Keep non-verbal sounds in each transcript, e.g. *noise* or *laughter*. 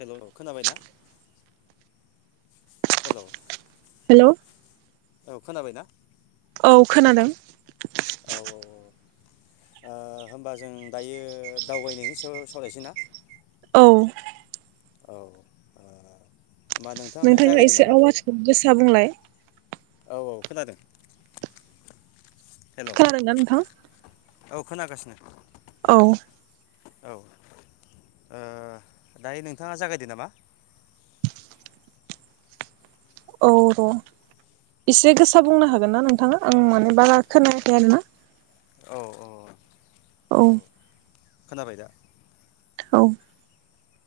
हेल' खोनाबायना? Hello. Hello. औ खोनाबायना? औ खोनादों। औ औ औ होनबा जों दायो दावबायनायनि सायाव सावरायनोसै ना औ औ होमबा नोंथाङानो नोंथाङा जागायदो एसे नामा आवाजखौ गोसा बुंलाय औ औ खोनादों हेल' खोनादोंना नोंथां औ खोनागासिनो औ औ ओ दायो नोंथाङा जागायदो नामा औ र' एसे गोसा बुंनो हागोन ना नोंथाङा आं माने बारा खोनायाखै आरोना। औ औ औ खोनाबाय दा औ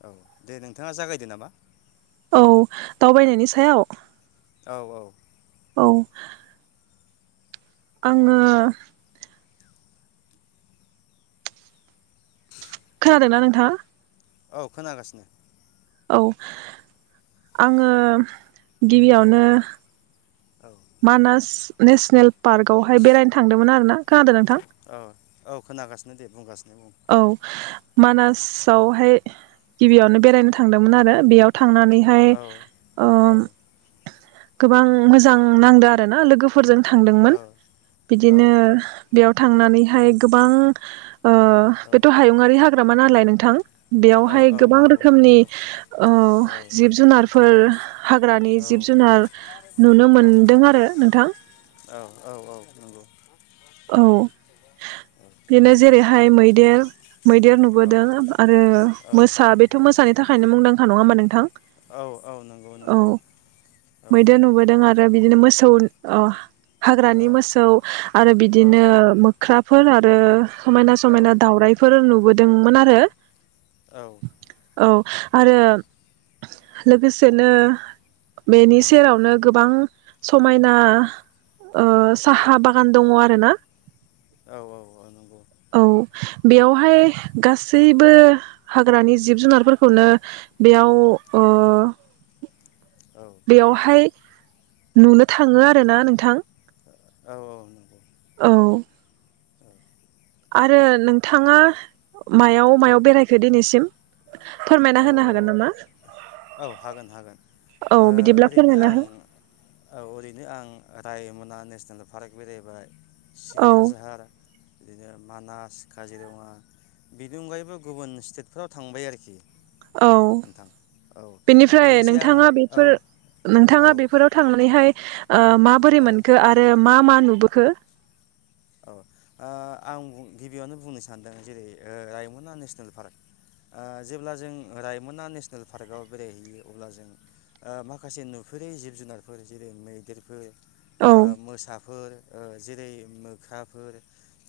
औ दे नोंथाङा जागायदो नामा औ दावबायनायनि सायाव औ औ औ आंङो खोनादोंना नोंथाङा औ खोनागासिनो औ आंङो औ गिबियावनो औ मानास नेसनेल पार्कआवहाय बेरायनो थांदोंमोन आर ना खोनादों नोंथां औ औ खोनागासिनो दे बुंगासिनो बुं औ औ मानासावहाय गिबियावनो बेरायनो थांदोंमोन आरो बेयाव थांनानैहाय औ ओ औ गोबां मोजां नांदों आरो ना लोगो फोरजों थांदोंमोन बिदिनो बेयाव थांनानैहाय गोबां ओ औ बेथ' हायुंआङारि हाग्रामा नालाय नोंथां औ बेयावहाय औ गोबां नंगौ रोखोमनि नंगौ ओ औ जिब जुनारफोर हाग्रानि औ जिब जुनार नुनो मोनदों आरो नोंथां नंगौ औ बेनो जेरैहाय मैदेर मैदेर नुबोदों औ आरो औ मोसा बेथ' मोसानि थाखायनो मुंदांखा नङा हबा नोंथां औ औ नंगौ औ नंगौ औ मैदेर नुबोदों आ ओमफ्राय बिदिनो मोसौ अ हाग्रानि मोसौ आरो बिदिनो मोख्रा फोलाद आरो समायना औ समायना दावउराइफोर नुबोदों मोन आरो। औ आरो लोगोसेनो बेनि उम सेरावनो गोबां समायना ओ साहा औ बागान दङ आरो ना औ औ औ नंगौ। औ बेयावहाय गासैबो हाग्रानि जिब जुनारफोरखौनो बेयाव ओ औ बेयावहाय नुनो थाङो आरो ना नोंथां। औ औ नंगौ। औ। आरो नोंथाङा मायाव औ मायाव बेरायखो दिनैसिम फोरमायना औ होनो हागोन नामा औ हागोन हागोन औ बिदिब्ला ओरैनो फोरमायना आं हो औ ओरैनो आं रायमना नेसनेल पार्क बेरायबाय। औ सिखोना जाहार बिदिनो मानास काजिरङा बिनि अनगायैबो गुबुन स्टेटफोराव थांबाय आरोखि। औ नोंथां औ बेनिफ्राय लोगोसे आं नोंथाङा औ बेफोर औ नोंथाङा बेफोराव थांनानैहाय ओ माबोरै औ मोनखो आरो मा मा नुबोखो? औ ओ आं बुं गिबियावनो बुंनो सानदों जेरै ओ रायमना नेसनेल पार्क। ओ जेब्ला जों रायमना नेसनेल पार्कआव बेरायहैयो अब्ला जों ओ माखासे नुफेरै जिब-जुनारफोर जेरै मैदेरफोर ओ औ मोसाफोर ओ जेरै मोख ख्राफोर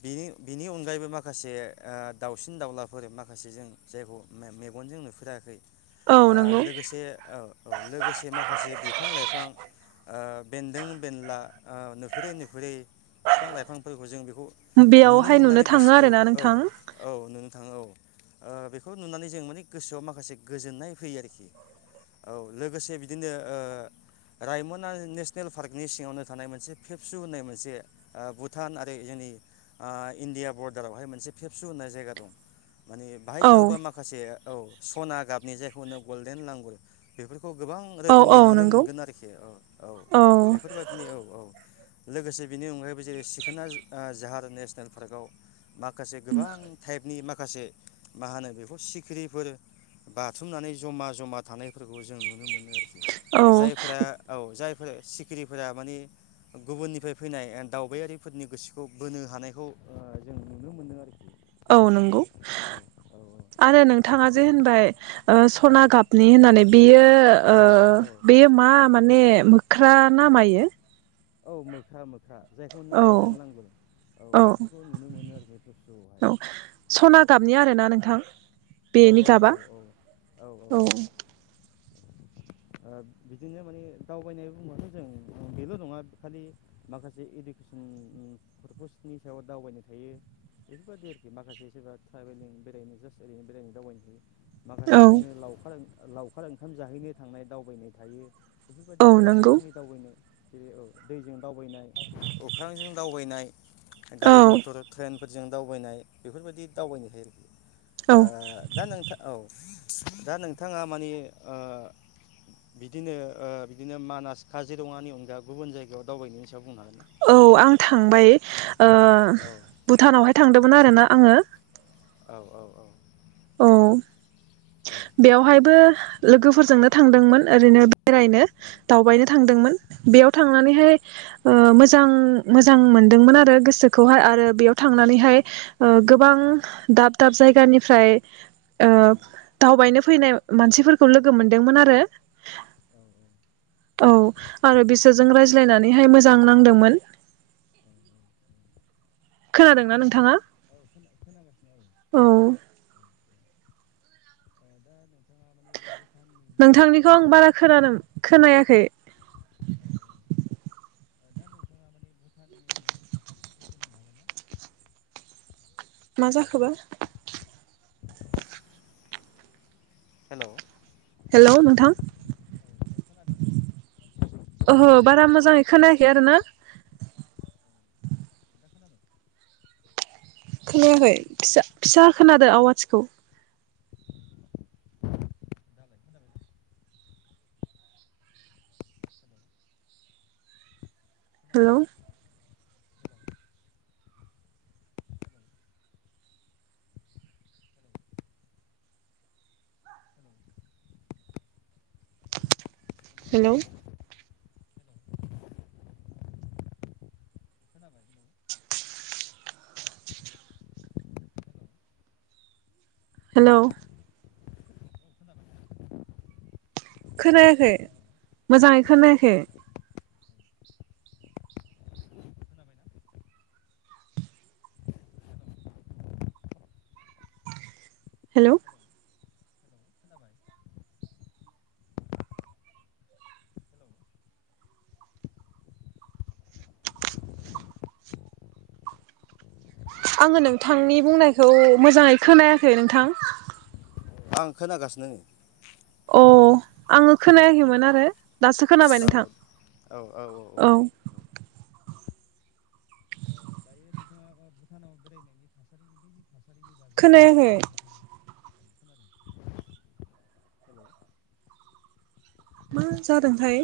बिनि-बिनि अनगायैबो माखासे ओ दाउसिन दाउलाफोर माखासे जों जायखौ मे-मेगनजों नुफेराखै औ ओ नंगौ लोगोसे औ औ लोगोसे माखासे बिफां-लाइफां ओ बेन्दों बेनला ओ नुफेरै नुफेरै बिफां-लाइफां फोरखौ जों बेखौ नुनो बेयावहाय मोननानै थाङो गोसो आरोना औ नोंथां औ औ नो थाङो औ ओ बेखौ नुनानै जों माने गोसोआव माखासे गोजोननाय फैयो आरोखि औ लोगोसे बिदिनो ओ रायमना नेसनेल पार्कनि सिङावनो थानाय मोनसे फेबसु होननाय मोनसे ओ भुट भुटान आरो जोंनि ओ इण्डिया बरडारावहाय मोनसे फेबसु होननाय जायगा दं। माने बाहाय औ थाङोबा माखासे औ सना गाबनि जायखौ होनो गल्डेन लांगुर बेफोरखौ खौ गोबां औ रोखोमनि औ नुनो नंगौ मोनगोन आरोखि औ औ बेफोरबायाददिनो औ औ लोगोसे बिनि अनगायैबो जेरै सिक सिखोना ज ओ जाहार नेसनेल पार्कआव माखासे गोबां टाइपनि माखासे माखासे मा होनो बेखौ सिखिरिफोर बाथुमनानै जमा जमा थानाय फोरखौ जों नुनो मोनो आरोखि औ जायफोरा औ जाय सिखिरिफोरा माने गुबुननिफ्राय फैनाय ओ दावबायारि फोरनि गोसोखौ बोनो हानायखौ ओ जों नुनो मोनदों आरोखि। औ बेबायदि नंगौ औ आरो नोंथाङा जे होनबाय ओ औ सना गाबनि होननानै बियो ओ औ औ बेयो मा? माने मोख ख्रा ना औ मायो? औ मोख्रा मोख ख्रा जायखौ होननो औ गलडेन लांगुर औ बेफोरखौ नुनो मोनो आरोखि पेबसुवहाय औ औ। सना गाबनि आरोना नोंथां बेनि औ औ गाबा औ। ओ बिदिनो माने दावबायनाय बुंबाथ' जों बेल' नङा खालि माखासे इडुकेसन पारपसनि सायाव दावबायनो थायो बेफोरबायादि आरोखि माखासे सोरबा ट्राइभेलिं बेरायनो जास्ट ओरैनो बेरायनो दावबायनो थायो। माखासे औ बिदिनो लावखार ओं लावखार ओंखाम जाहैनो थांनाय दावबायनाय थायो बेफोरबायदि औ गोबां नंगौ रोखोमनि दावबायनाय जेरै औ दैजों दावबायनाय अख्रांजों दावबायनाय औ गारि मथर ट्रेन जों दावबायनाय बेफोरबायदि दावबायनो हायो औ ओ दा नोंथां औ। दा नोंथाङा माने बिदिनो बिदिनो मानास काजिरङानि अनगा गुबुन जायगायाव दावबायनायनि सायाव बुंनो हागोन। ना? औ आं थांबाय औ भुटानावहाय थांदों आरोना आङो। औ औ औ। औ। औ बेवहायबो लोगोफोरजोंनो थांदोंमोन ओरैनो बेरायनो। दावबायनो औ थांदोंमोन बेयाव औ थांनानैहाय ओ मोज जां मोजां मोनदोंमोन आरो गोसोखौहाय आरो बेयाव थांनानैहाय गोबां दाब दाब जायगानिफ्राय ओ दावबायनो फैनाय मानसिफोरखौ लोगो मोनदोंमोन आरो औ आरो बिसोरजों रायज्लायनानैहाय मोजां नांदोंमोन खोनादों ना नोंथाङा दा औ खोनागासिनो औ *inaudible* बे भुटाननि माने औ नोंथांनिखौ आं बारा औ खोनानों खोनायाखै औ *inaudible* मा खोनादों जाखोबा हेल' हेलौ नोंथां खोनादोंना? ओहो बारा मोजाङै खोनायाखै आरो ना दा खोनाबाय खोनायाखै फिसा खोनादो आवाजखौ दालाय खोनाबायना हेल' खोनाबायना? हेल' हेलौ' हेलौ खोनायाखै मोजांङै खोनायाखै हेलौ आङो नोंथांनि बुंनायखौ मोजाङै खोनायाखै नोंथां आं खोनागासिनो नै अ आङो खोनायाखैमोन आरो दासो खोनाबाय नोंथां औ *inaudible* *inaudible* *inaudible* बिनि खोनायाखै कालसारफोरनि *inaudible* मा हेलौ जादों थाय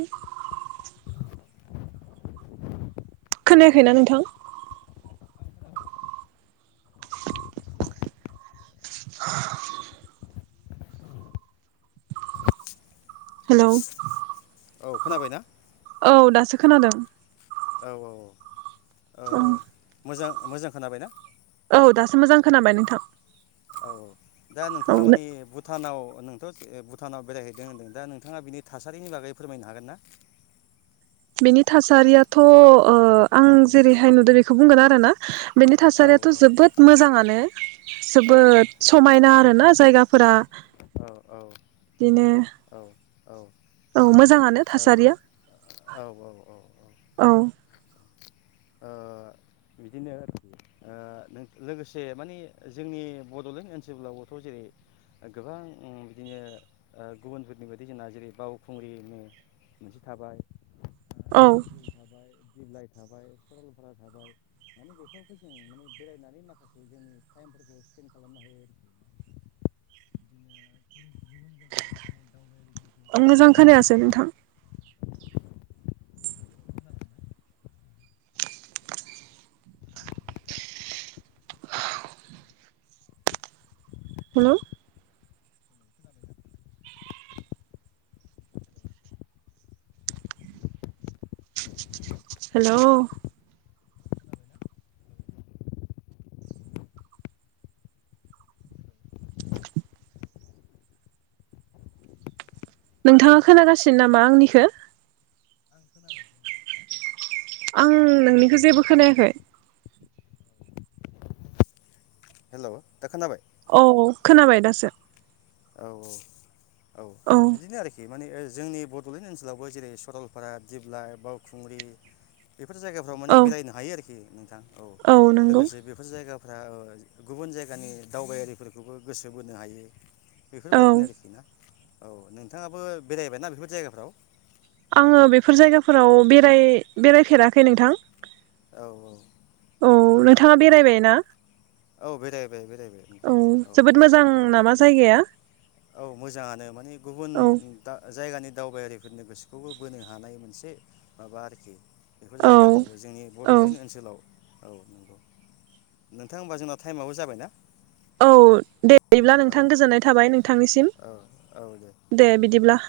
खोनायाखैना नोंथां *inaudible* हेलौ औ खोनाबाय ना औ दासो खोनादों औ औ। औ मोजां मोजां खोनाबायना? औ दासो मोजां खोनाबाय नोंथां। औ दा औ नोंथाङा माने भुटानाव नोंथ' भुटानाव बेरायहैदों होनदों दा नोंथाङा बिनि थासारिनि बागै फोरमायनो हागोन ना? बिनि थासारियाथ' अ आं औ जेरैहाय नुदों बेखौ बुंगोन आ रो ना बेनि औ थासारियाथ' जोबोद मोजाङानो औ जोबोद समायना ना जायगाफोरा औ बिदिनो औ औ। औ मोजाङानो औ थासारिया औ औ औ औ ओ बिदिनो लोगोसे माने जोंनि बड'लेण्ड ओनसोलावबोथ' जेरै गोबां बिदिनो गुबुनफोरनि बायदि जोंना जेरै बावखुंग्रि मोनसे थाबाय। औ। दिरिबिल थाबाय दिप्लइ थाबाय सरलपारा थाबाय माने बेफोरबो जों माने बेरायनानै माखासे जोंनि टाइमफोरखौ स्पेन खालामनो हायो आरोखि गुबुन जायगानि दावबायारिफोरखौ मोजां गोसो खोनायासै बोनो नोंथां हायो खोनादोंना? हेल' हेल' नोंथाङा खोनागासिनो नामा आंनिखो? *inaudible* आं नोंनिखौ जेबो खोनायाखै। हेल' दा खोनाबाय? औ खोनाबाय दासो। औ औ। बिदिनो आरोखि माने जोंनि बड'लेण्ड ओनसोलावबो जेरै सरलपारा दिप्लाय बावखुंग्रि बेफोर जायगाफ्राव माने औ बेरायनो हायो आरोखि नोंथां औ लोगोसे बेफोर जायगा गुबुन जायगानि दावबायारिफोरखौबो गोसो बोनो हायो। औ बेफोरबायादिनो आरोखिना। औ नोंथाङाबो बेरायबाय ना बेफोर जायगाफ्राव? आङो बेफोर जायगाफोराव बेराय बेरायफेराखै नोंथां। औ औ नंगौ नोंथाङा बेरायबाय ना औ बेरायबाय बेरायबाय औ जोबोद मोजां औ। नामा जायगाया औ मोजाङानो माने गुबुन औ दा जाय दानि दावबायारिफोरनि गोसोखौबो बोनो हानाय मोनसे माबा आरोखि बेफोर औ जायगाफ्राबो जोंनि औ बड'लेण्ड ओनसोलाव औ नंगौ नोंथां होमबा जोंना टाइमाबो जाबाय ना। औ दे दिब्ला नोंथां गोजोननाय थाबाय नोंथांनिसिम औ दे बिदिब्ला